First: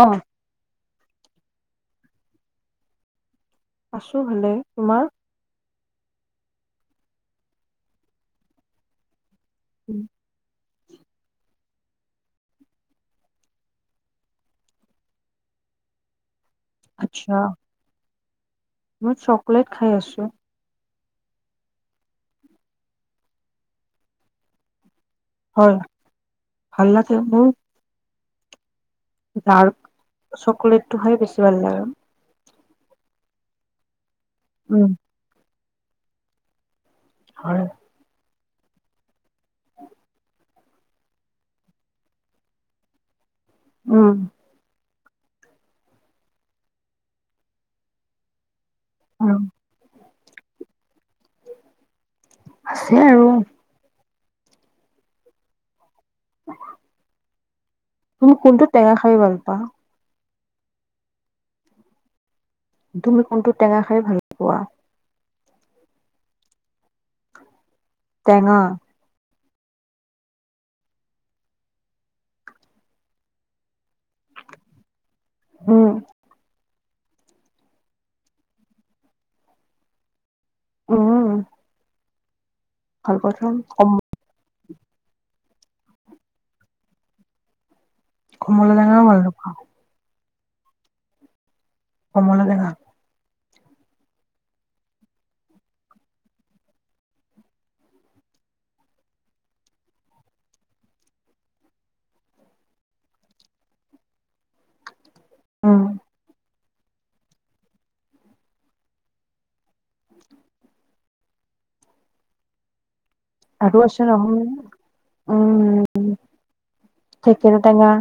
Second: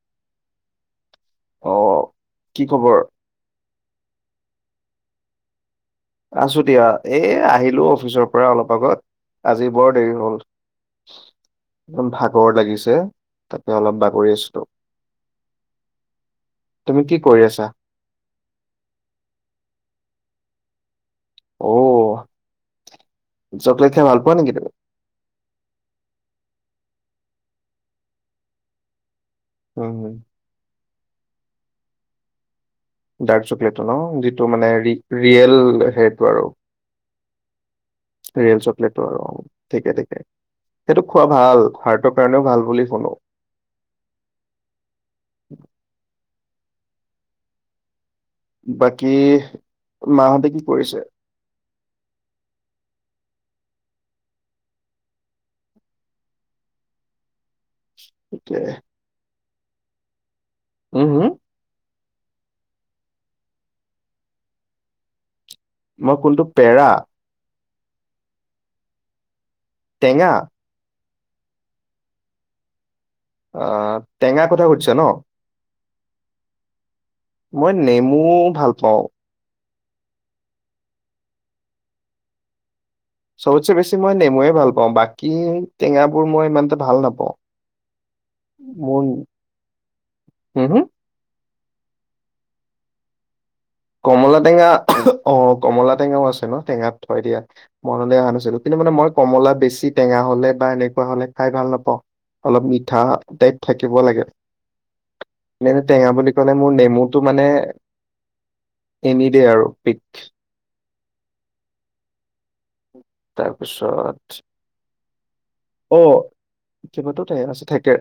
অহ' অহ' কি খবৰ? আছোঁ ভালে, তোমাৰ? আছোঁ দিয়া, এই আহিলোঁ অফিচৰ পৰা অলপ আগত। আজি বৰ দেৰি হ'ল। ইমান ভাগৰ লাগিছে, তাতে অলপ বাগৰি আছোঁ। তুমি কি আচ্ছা। কৰি আছা? মই চকলেট খাই আছোঁ। অ' চকলেট খাই ভাল পোৱা নেকি তুমি? হয়, ভাল লাগে মোৰ। Dark, um, chocolate. হেইটো হয় বিচৰা যায় আৰু ডাৰ্ক চকলেট টোৰ ন যিতু টো মানে উম, ৰি ৰিয়েল। সেইটো আৰু। হয়। ৰিয়েল চকলেটটো আৰু অ' ঠিকে ঠিকে, সেইটো খোৱা ভাল হাৰ্টৰ কাৰণেও ভাল বুলি শুনো। উম। [unintelligible] বাকী আৰু মাহঁতে কি কৰিছে? আছে আৰু। [inaudible] তুমি ঠিকে কোনটো টেঙা খাই ভাল [unintelligible] উম হম। তুমি কোনটো টেঙা খাই ভাল পোৱা। মই কোনটো পেৰা। টেঙা। টেঙা। অ টেঙা কথা খুদিছা ন। উম। মই নেমু ভাল পাওঁ। অ। সবতচে বেছি মই নেমুয়ে ভাল পাও বাকী, টেঙাবোৰ মই ইমানটা ভাল নাপাওঁ। কমলা টেঙা [unintelligible] হু - হু? কমলাটেঙা। কমলা টেঙা অ, কমলা টেঙাও আছে ন' টেঙাত থয় দিয়া মনলৈ অহা নাছিল কিন্তু মানে মই কমলা বেছি টেঙা হলে বা এনেকুৱা হলে খাই ভাল নাপাওঁ অলপ মিঠা টাইপ থাকিব লাগে। উম, [unintelligible] টেঙা বুলি ক নে মোৰ নেমুটো মানে এনি দে আৰু। পিক। [inaudible] আৰু আছে তাৰপিছত নহয়, উম, অ', কিবাতাও টেঙা আছে থেকেৰ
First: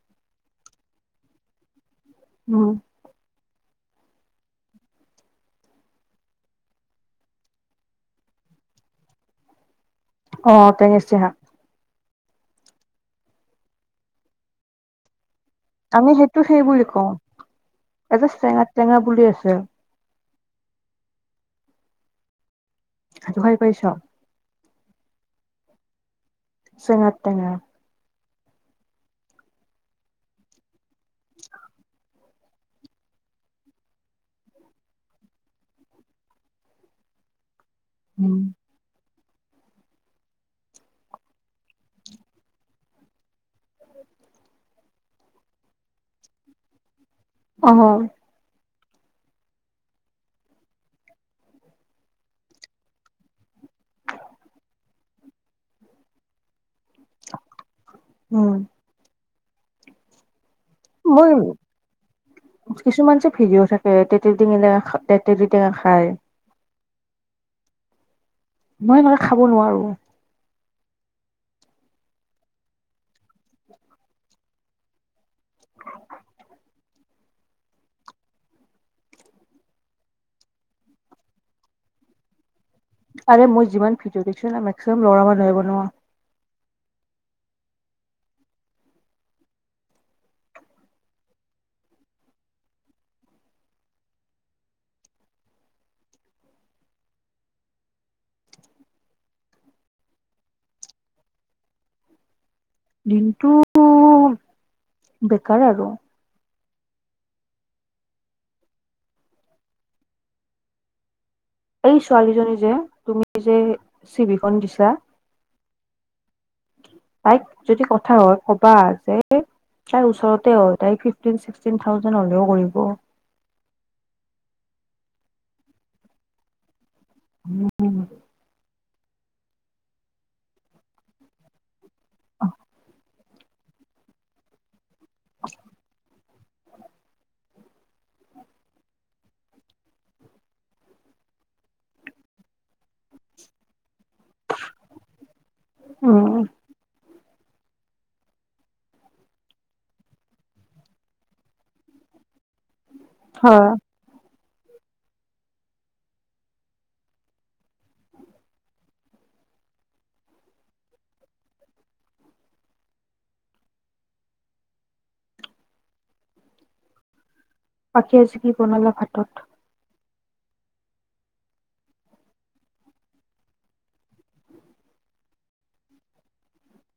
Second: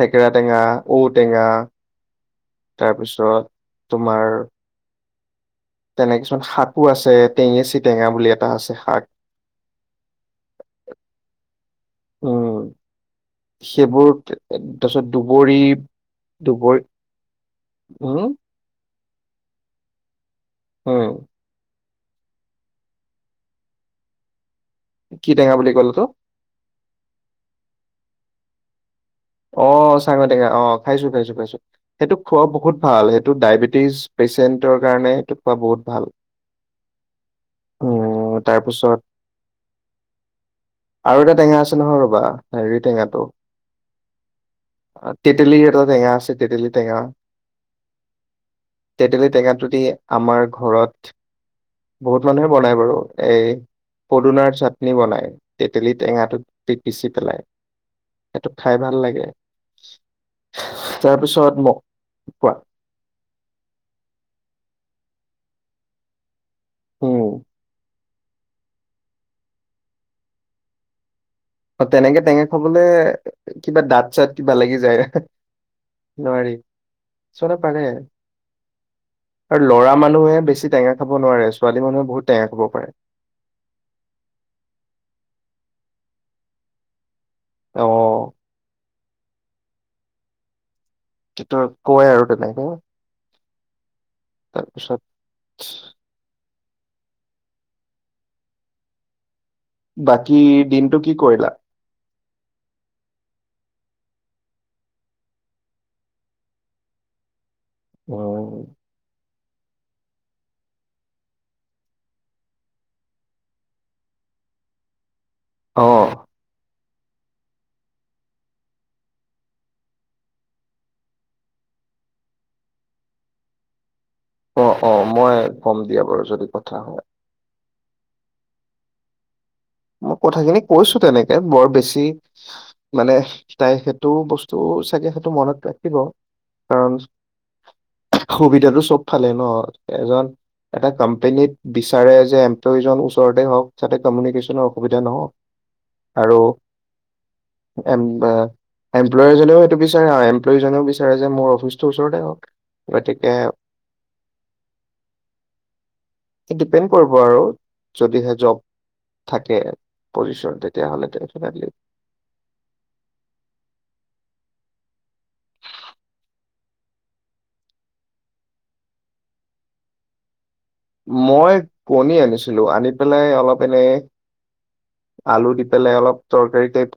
থেকেৰা টেঙা ঔটেঙা। উম। তাৰ পিছত তোমাৰ তেনে কিছুমান শাকো আছে, টেঙেচি টেঙা বুলি এটা আছে শাক। অ, টেঙেচি শাক। উম, সেইবোৰ তাৰ পিছত দু আমি সেইটো সেই বুলি কওঁ এটো উম চেঙা টেঙা বুলি আছে। উম। [unintelligible] কৰিছ? কি টেঙা বুলি ক'লে তো? [unintelligible] টেঙা। অ' চাঙৈ টেঙা, অ' খাইছো খাইছো খাইছো সেইটো খোৱা বহুত ভাল সেইটো ডায়েবেটিছ পেচেণ্টৰ কাৰণে সেইটো খোৱা বহুত ভাল। উম, তাৰপিছত? আৰু এটা টেঙা আছে নহয় ৰ'বা হেৰি টেঙাটো তেতেলী এটা টেঙা আছে তেতেলী টেঙা। অঁ। তেতেলী টেঙাটোদি আমাৰ ঘৰত বহুত মানুহে বনায় বাৰু এ, পদিনাৰ চাটনি বনাই তেতেলী টেঙাটোত। [unintelligible] উম এটো। খাই ভাল লাগে। [unintelligible] তাৰপিছত [unintelligible] ম কোৱা কিছুমান যে ভিদিও থাকে তেতিয়া [unintelligible] টেঙা খায়। অ, মই বাৰু খাব নোৱাৰো। অ, তেনেকে টেঙা খাবলে কিবা দাঁত-চাত কিবা লাগি যায় নোৱাৰি ছোৱালী পাৰে আৰু লৰা মানুহে বেছি টেঙা খাব নোৱাৰে ছোৱালী মানুহে বহুত টেঙা খাব পাৰে। আৰে মই যিমান ভিডিঅ' দেখিছো ন' মেক্সিমাম লৰা মানুহে বনোৱা। অ', [unintelligible] কয় আৰু তেনেকে। তাৰপিছত। বাকী দিনটো কি কৰিলা? দিনটো বেকাৰ আৰু। অ। এই ছোৱালীজনী যে তুমি যে চিভিখন দিছা। অ। তাইক যদি কথা হয় ক'বা যে তাইৰ ওচৰতে হয় তাই ফিফটিন ছিক্সটিন থাউজেণ্ড হ'লেও কৰিব। অ, অ, মই ক'ম দিয়া বাৰু যদি কথা হয়। উম। অ', কথাখিনি কৈছো তেনেকে, বৰ বেছ তি, মানে তাই সেইটো বস্তু চাগে সেইটো মনত ৰাখিব। কাৰণ সুবিধাটো চব ভালে ন, এজন এটা ক'ম্পেনীত বিচাৰে যে এমপ্লয়জন ওচৰতে হওঁক, যাতে কামিউনিকে কোনো অসুবিধা নহওঁক আৰু উম এম এ, এমপ্লয়জনেও সেইটো বিচাৰে, হা এমপ্লয়জনেও বিচাৰে যে মোৰ অফিচটো ওচৰতে হওঁক। গতিকে হয় ডিপেণ্ড কৰিব আৰু যদিহে জব থাকে পজিচন, তেতিয়া হ'লে তেনেকে পাখী আজি কি বনালে ভাতত? মই কণী আনিছিলো, আনি পেলাই অলপ এনে আলু দি পেলাই অলপ তৰকাৰী টাইপ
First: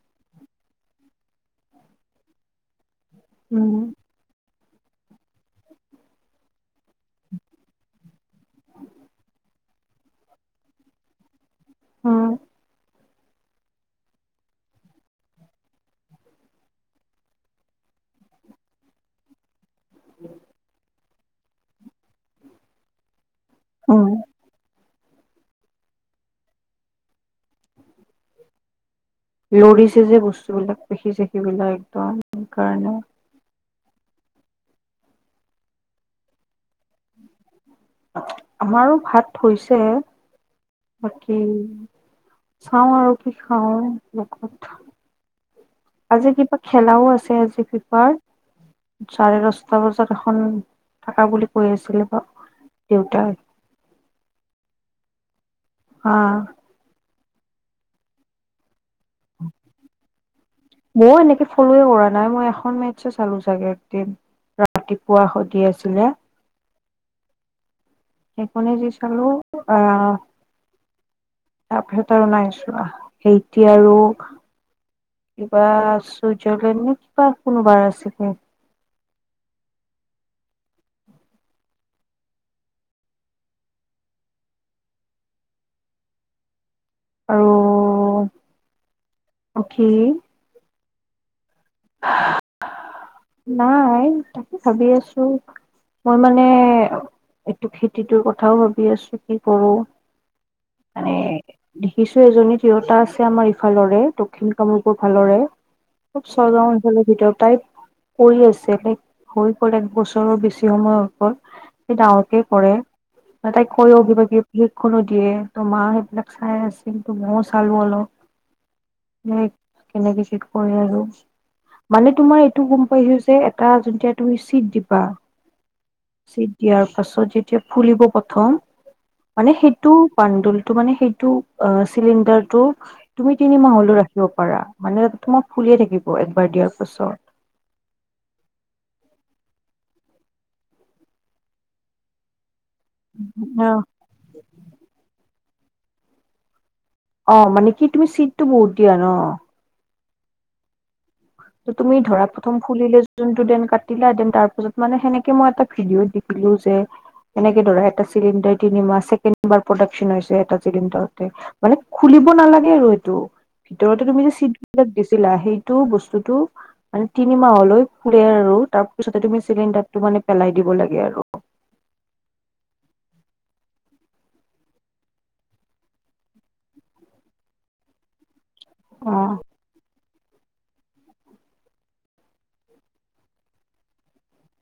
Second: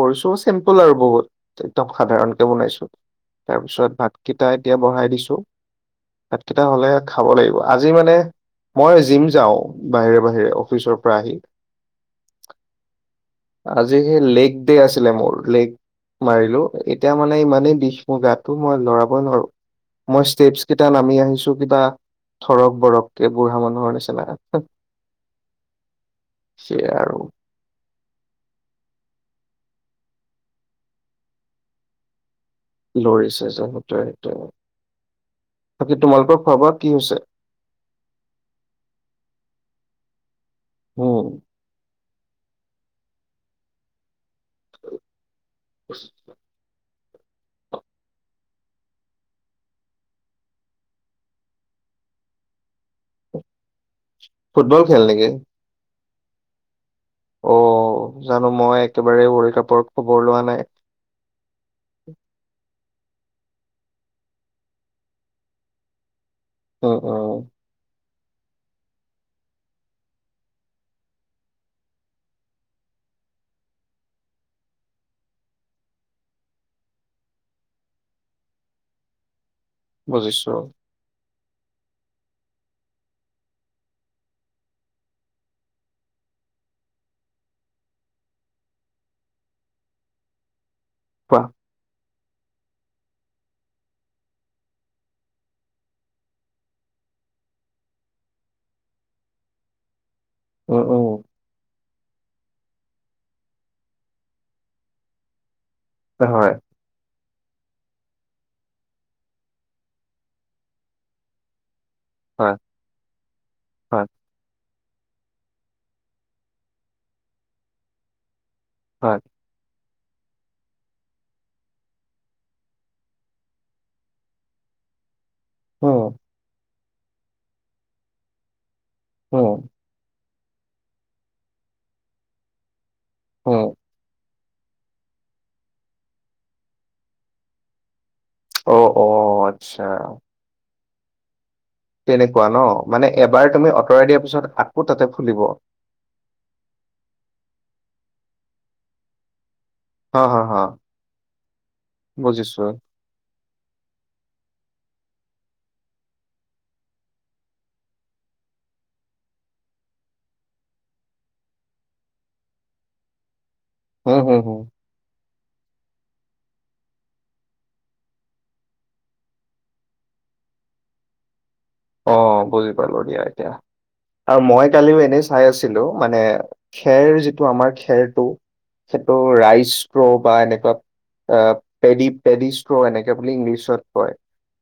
কৰিছোঁ, চিম্পুল আৰু বহুত একদম সাধাৰণকে বনাইছো। তাৰ উম পিছত ভাতকেইটাই তিয়া বহাই দিছো, ভাতকেইটা হ'লেহে খাব লাগিব। আজ আজি মানে মই জিম যাওঁ বাহিৰে বাহিৰে, অফিচৰ পৰা আহি। হুম। আজি সেই লেগ ডে আছিলে মোৰ, লেগ মাৰিলো, এতিয়া মানে ইমানেই বিষ মোৰ গাটো মই লৰাবই নোৱাৰো, মই ষ্টেপচ কেইটা নামি আহিছো কিবা থৰক-বৰক কে, বুঢ়া মানুহৰ উম নিচিনা। সেয়ে আৰু। লৰিছে যে বস্তুবিলাক, পেখি-ছেখি বিলাক একদম। সেইকাৰণে লৰিছে যে, সেটোয়েই। তে, বাকী তোমালোকৰ খোৱা-বোৱা আমাৰো ভাত হৈছে। উম বাকী চাওঁ আৰু কি খাওঁ। [unintelligible] আজি কিবা খেলাও আছ ছে আজি ফিফাৰ, চাৰে দশটা বজাত এখন থাকা বুলি কৈ আছিলে দেউতাই। ফুটবল খেল নেকি? অহ। অ', জানো মই একেবাৰে ৱৰ্ল্ড কাপৰ খবৰ লোৱা নাই। ময়ো এনেকে ফলোয়ে কৰা নাই, মই এখন মেত চে চালো চাগে একদিন, ৰাতিপুৱা সধি আছিলে। উ, উম। সেইখনে যি চালো, আহ তাৰপিছত আৰু নাই চোৱা সেইতি আৰু কিবা চুইজাৰলেণ্ড নে কিবা কোনোবাৰ আছিলে। বুজিছোঁ। আৰু পখী কোৱা নাই তাকে ভাবি আছো মই মানে এইটো খেতিটোৰ কথাও ভাবি আছো কি কৰো? উম, মানে উম, দেখিছো এজনী তিয়োতা আছে আমাৰ ইফালৰে দক্ষিণ কামৰূপৰ ফালৰে। হয়, ভিতৰত তাই কৰি আছে তাইক হৈ গ'ল এক বছৰৰ বেছি সময় হৈ গল। ডাঙৰকে হয়, কৰে তাইক অ হয়, কিবা কিবি কোনো দিয়ে তমা সেইবিলাক চাই আছিল তো মইও চালো হয়। অলপ। উম। কেনেকে চিট কৰি আৰু। মানে তোমাৰ এইটো গম পাইছো যে এটা যেতিয়া তুমি ছিট দিবা। উম, ছিট দিয়াৰ পাছত যেতিয়া ফুলিব প্ৰথম। মানে উম, সেইটো। পাণ্ডুলটো মানে সেইটো চিলিণ্ডাৰটো তুমি তিনি উম, মাহলও ৰাখিব পাৰা, মানে তোমা ফুলিয়ে থাকিব। একবাৰ দিয়াৰ পাছত। অ, অ আচ্ছা। তেনেকুৱা ন। মানে এবাৰ অ তুমি আঁতৰাই দিয়াৰ পিছত আকৌ তাতে ফুলিব। অ মানে কি তুমি চিটটো বহুত দিয়া ন। অ, হ হ। তুমি ধৰা প্ৰথম ফুলিলে যোনটো দেন কাটিলা দেন তাৰ পাছত। মানে সেনেকে মই এটা ভিডিঅ'ত দেখিলো যে এনেকে ধৰা এটা চিলিণ্ডাৰ তিনিমাহ ছেকেবাৰ প্ৰডাকচন হৈছে এটা চিলিণ্ডাৰতে, মানে খুলিব নালাগে আৰু এইটো। ভিতৰতে হম, তুমি যে হম, হম, চিতবিলাক দিছিলা। সেইটো বচ স্তুটো মানে তিনিমাহলৈ ফুৰে আৰু তাৰ পিছতে তুমি চিলিণ্ডাৰটো মানে পেলাই দিব লাগে আৰু। অ বুজি পালো দিয়া এতিয়া আৰু মই কালিও এনেই চাই আছিলো মানে খেৰ যিটো আমাৰ খেৰটো সেইটো অ ৰাইচ প্ৰ বা এনেকুৱা পে পেডি্ষ্ট এনেকে বুলি ইংলিছত কয়।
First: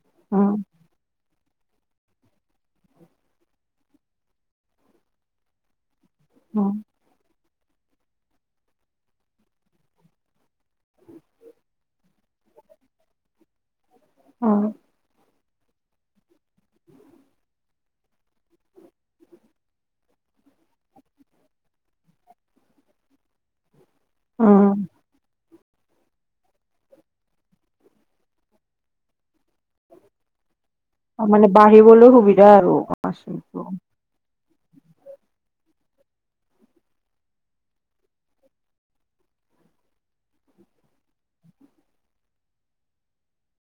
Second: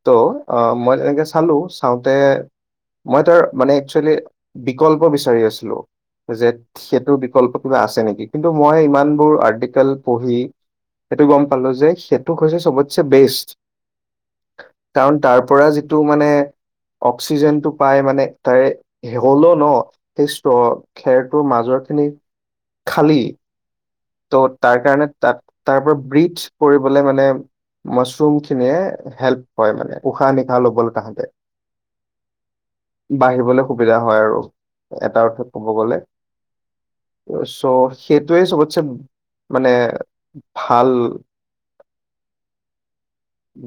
ত, অ উম মই হালোচ- চাওঁতে মই তাৰ মানে একচুৱেলি বিকল্প বিচাৰি আছিলো। জেদ উম সেইটোৰ বিকল্প। কিবা আছে নেকি কিন্তু মই ইমানবোৰ আৰ্টিকেল পঢ়ি সেইটো গম পালো যে সেইটো হৈছে সবচেবেষ্ট। উম কাৰণ তাৰ পৰা যিটো মানে। অক্সিজেনটো পাই মানে তাৰে হলে ন সেই স্তৰ খেৰটোৰ মাজৰ খিনি খালী। ত' তাৰ উম কাৰণে তাত তাৰ পৰা ব্ৰিড পৰিবলে মানে মাছৰুম খিনিয়ে হেল্প হয় মানে উশাহ নিশাহ লবলৈ অ', তাহাঁতে মানে বাঢ়িবলৈ সুবিধা আৰু মাচৰুমটো বাঢ়িবলৈ সুবিধা হয় আৰু এটা অৰ্থত ক'ব গলে চ' সেইটোৱে চবতচে মানে ভাল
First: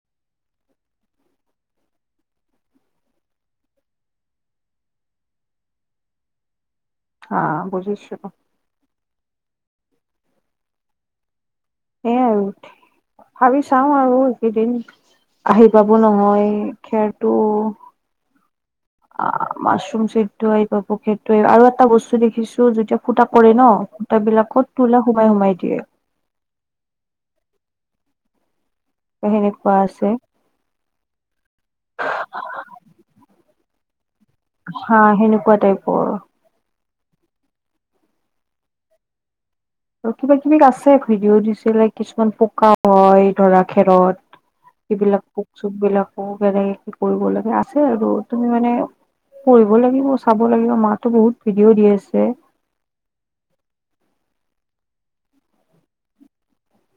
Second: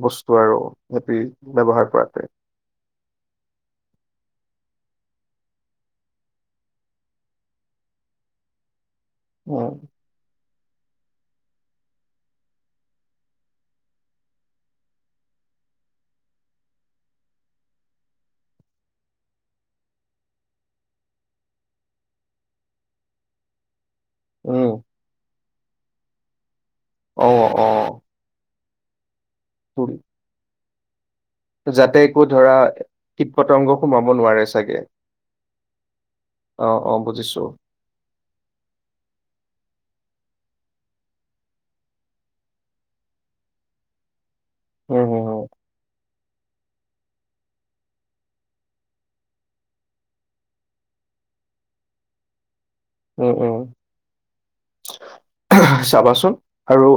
বস্তু আৰু সহঁতি ব্যৱহাৰ কৰাটোৱে হা বুজিছো উম সেইয়াই আৰু ভাবি চাও আৰু এইকেইদিন আহি পাব নহয় খেৰটো অ মাছৰুম চেড এইটো আহিব পকেটে আৰু এটা বস্তু দেখিছো যেতিয়া ফুটা কৰে ন উম তবিলাকত তো সোমাই সোমাই এিয়ে অ অ সেনেকুৱা তো- আছে যাতে একো ধৰা কীট পতংগ সোমাব নোৱাৰে চাগে হা সেনকোৱা টাইপৰ। অ অ বুজিছো। আৰু কিবা কিবি আছে ভিডিঅ' দিছিলে কিছুমান পকাও হয় ধৰা খেৰত। উম হম এইবিলাক হম পোক চোক বিলাক। কেনেকে কি কৰিব লাগে আছে আৰু তুমি মানে পঢ়িব লাগিব চাব লাগিব মাতো বহুত ভিডিঅ' দি আছে। উম উম, চাবাচোন আৰু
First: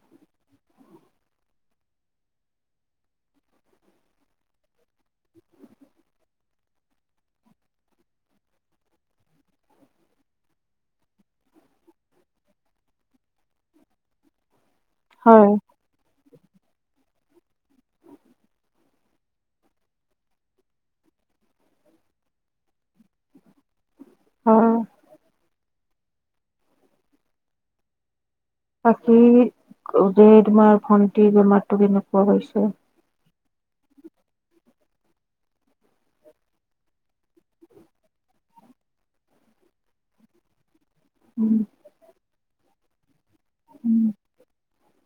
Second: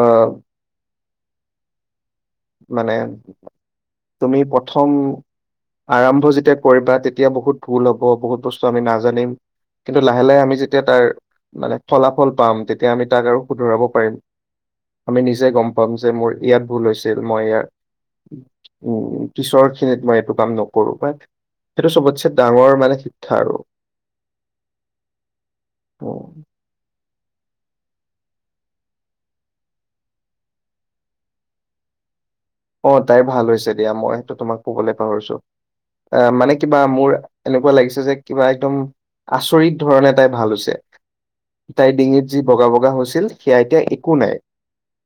অহ মানে তুমি প্ৰথম আৰম্ভ যেতিয়া কৰিবা তেতিয়া বহুত ভুল হ'ব, বহুত বস্তু আমি নাজানিম কিন্তু লাহে লাহে আমি যেতিয়া তাৰ মানে ফলাফল পাম তেতিয়া আমি তাক আৰু শুধৰাব পাৰিম। আমি নিজে হয় গম পাম যে মোৰ ইয়াত ভুল হৈছে ছিল মই ইয়াৰ উম পিছৰ খিনিত মই এইটো কাম নকৰো, বা সেইটো চবতছে ডাঙৰ মানে শিক্ষা আৰু। অঁ। উম। বাকি যে তোমাৰ ভণ্টি বেমাৰটো কেনে অ তাইৰ ভাল হৈছে। দিয়া মই সেইটো তোমাক কৰিলে পাহৰিছো, আহ মানে কিবা মোৰ এনেকুৱা লাগিছে যে কিবা একদম আচৰিত ধৰণে তাই ভাল হৈছে। উম তাই ডিঙিত যি বগা বগা হৈছ ছিল সেয়া এতিয়া উম, একো নাই,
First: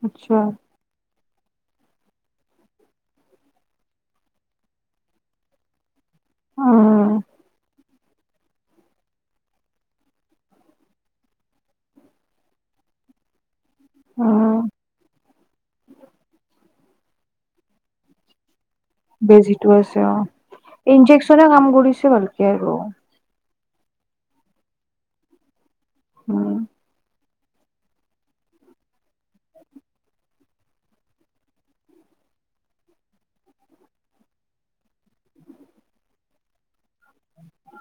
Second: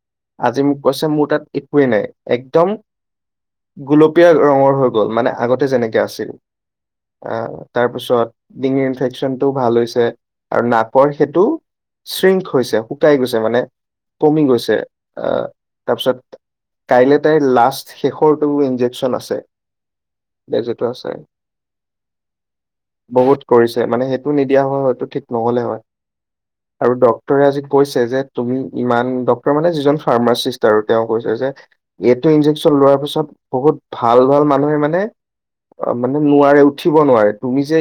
আচ্ছা আজি মোক কৈছে মোৰ তাত একোৱেই নাই! একদম গলপীয়া ৰঙৰ হৈ গ'ল মানে আগতে যেনেকে আছে। অঁ উম, তাৰ তাৰপিছত ডিঙিৰ ইনফেকচন টোও ভাল হৈছে আৰু নাপৰ সেইটো শ্ৰিংক হৈছে শুকাই গৈছে মানে কমি উম, গৈছে আহ তাৰপিছত কাইলৈ তাইৰ লাষ্ট শেষৰটো ইনজেকচন আছে বেজিটো আছে অ যিটো আছে ইনজেকচনে কাম কৰিছে ভালকে আৰু। বহুত কৰিছে মানে সেইটো নিদিয়া হয় হয়তটো ঠিক নহলে হয়। উম, আৰু দ। ডক্টৰে আজি কৈছে যে তুমি ইমান ডক্টৰ মানে যিজন ফাৰ্মাচিষ্ট আৰু তেওঁ কৈছে যে এইটো ইন্জেকচন লোৱাৰ পিছত বহুত ভাল ভাল মানুহে মানে অ মানে নোৱাৰে। উঠিব নোৱাৰে তুমি যে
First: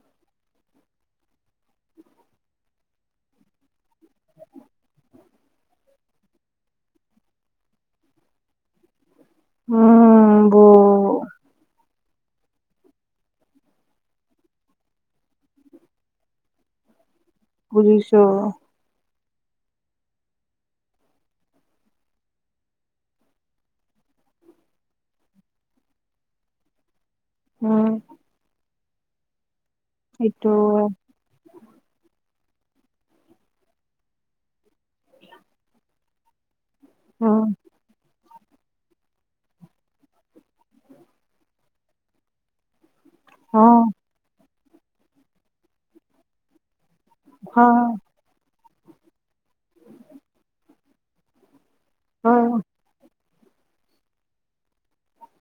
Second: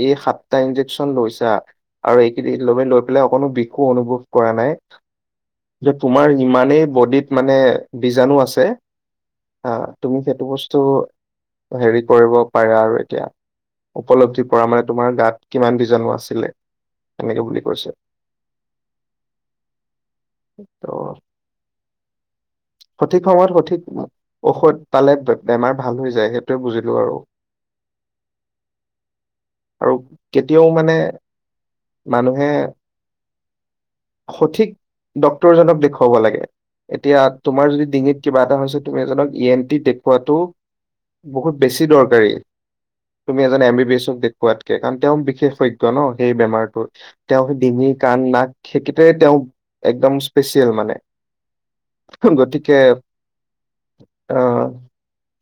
এই সাত টা ইনজেকচন লৈছা আৰু এইকেই ল লৈ পেলাই অকো বিষো অনুভৱ কৰা নাই তোমাৰ ইমানেই বডিত মানে বীজাণু আছে। আছে। অ, ' তুমি সেইটো উম, ব বস্তু হেৰিত। পৰিব পাৰে আৰু এতিয়া উপলব্ধি পৰা মানে তোমাৰ গাত কিমান বীজাণু আছিলে। এনেকে বুলি কৈছে শুনিছো। ত'। সঠিক সময়ত সঠিক ঔষধ পালে বেমাৰ ভাল হৈ যায় সেইটোৱে বুজিলো আৰু। উম। আৰু সেইটো কেতিয়াও মানে মানুহ হে। সঠিক ডক্তৰজনক দেখুৱাব লাগে। এতিয়া উম, তোমাৰ যদি ডিঙিত কিবা এটা হৈছে তুমি এজনক ই এন টি দেখুৱো বহুত বেছি দৰকাৰী। তুমি এজন অ, এম বি এছ ক দেখোওৱা। হোৱাতকে কাৰণ তেওঁ বিশেষজ্ঞ ন সেই বেমাৰটো। তেওঁ সেই ডিঙি হয়, কাণ নাক সেইকেইটৰে তেওঁ একদম স্পেচিয়েল মানে। হয়। গতিকে আহ।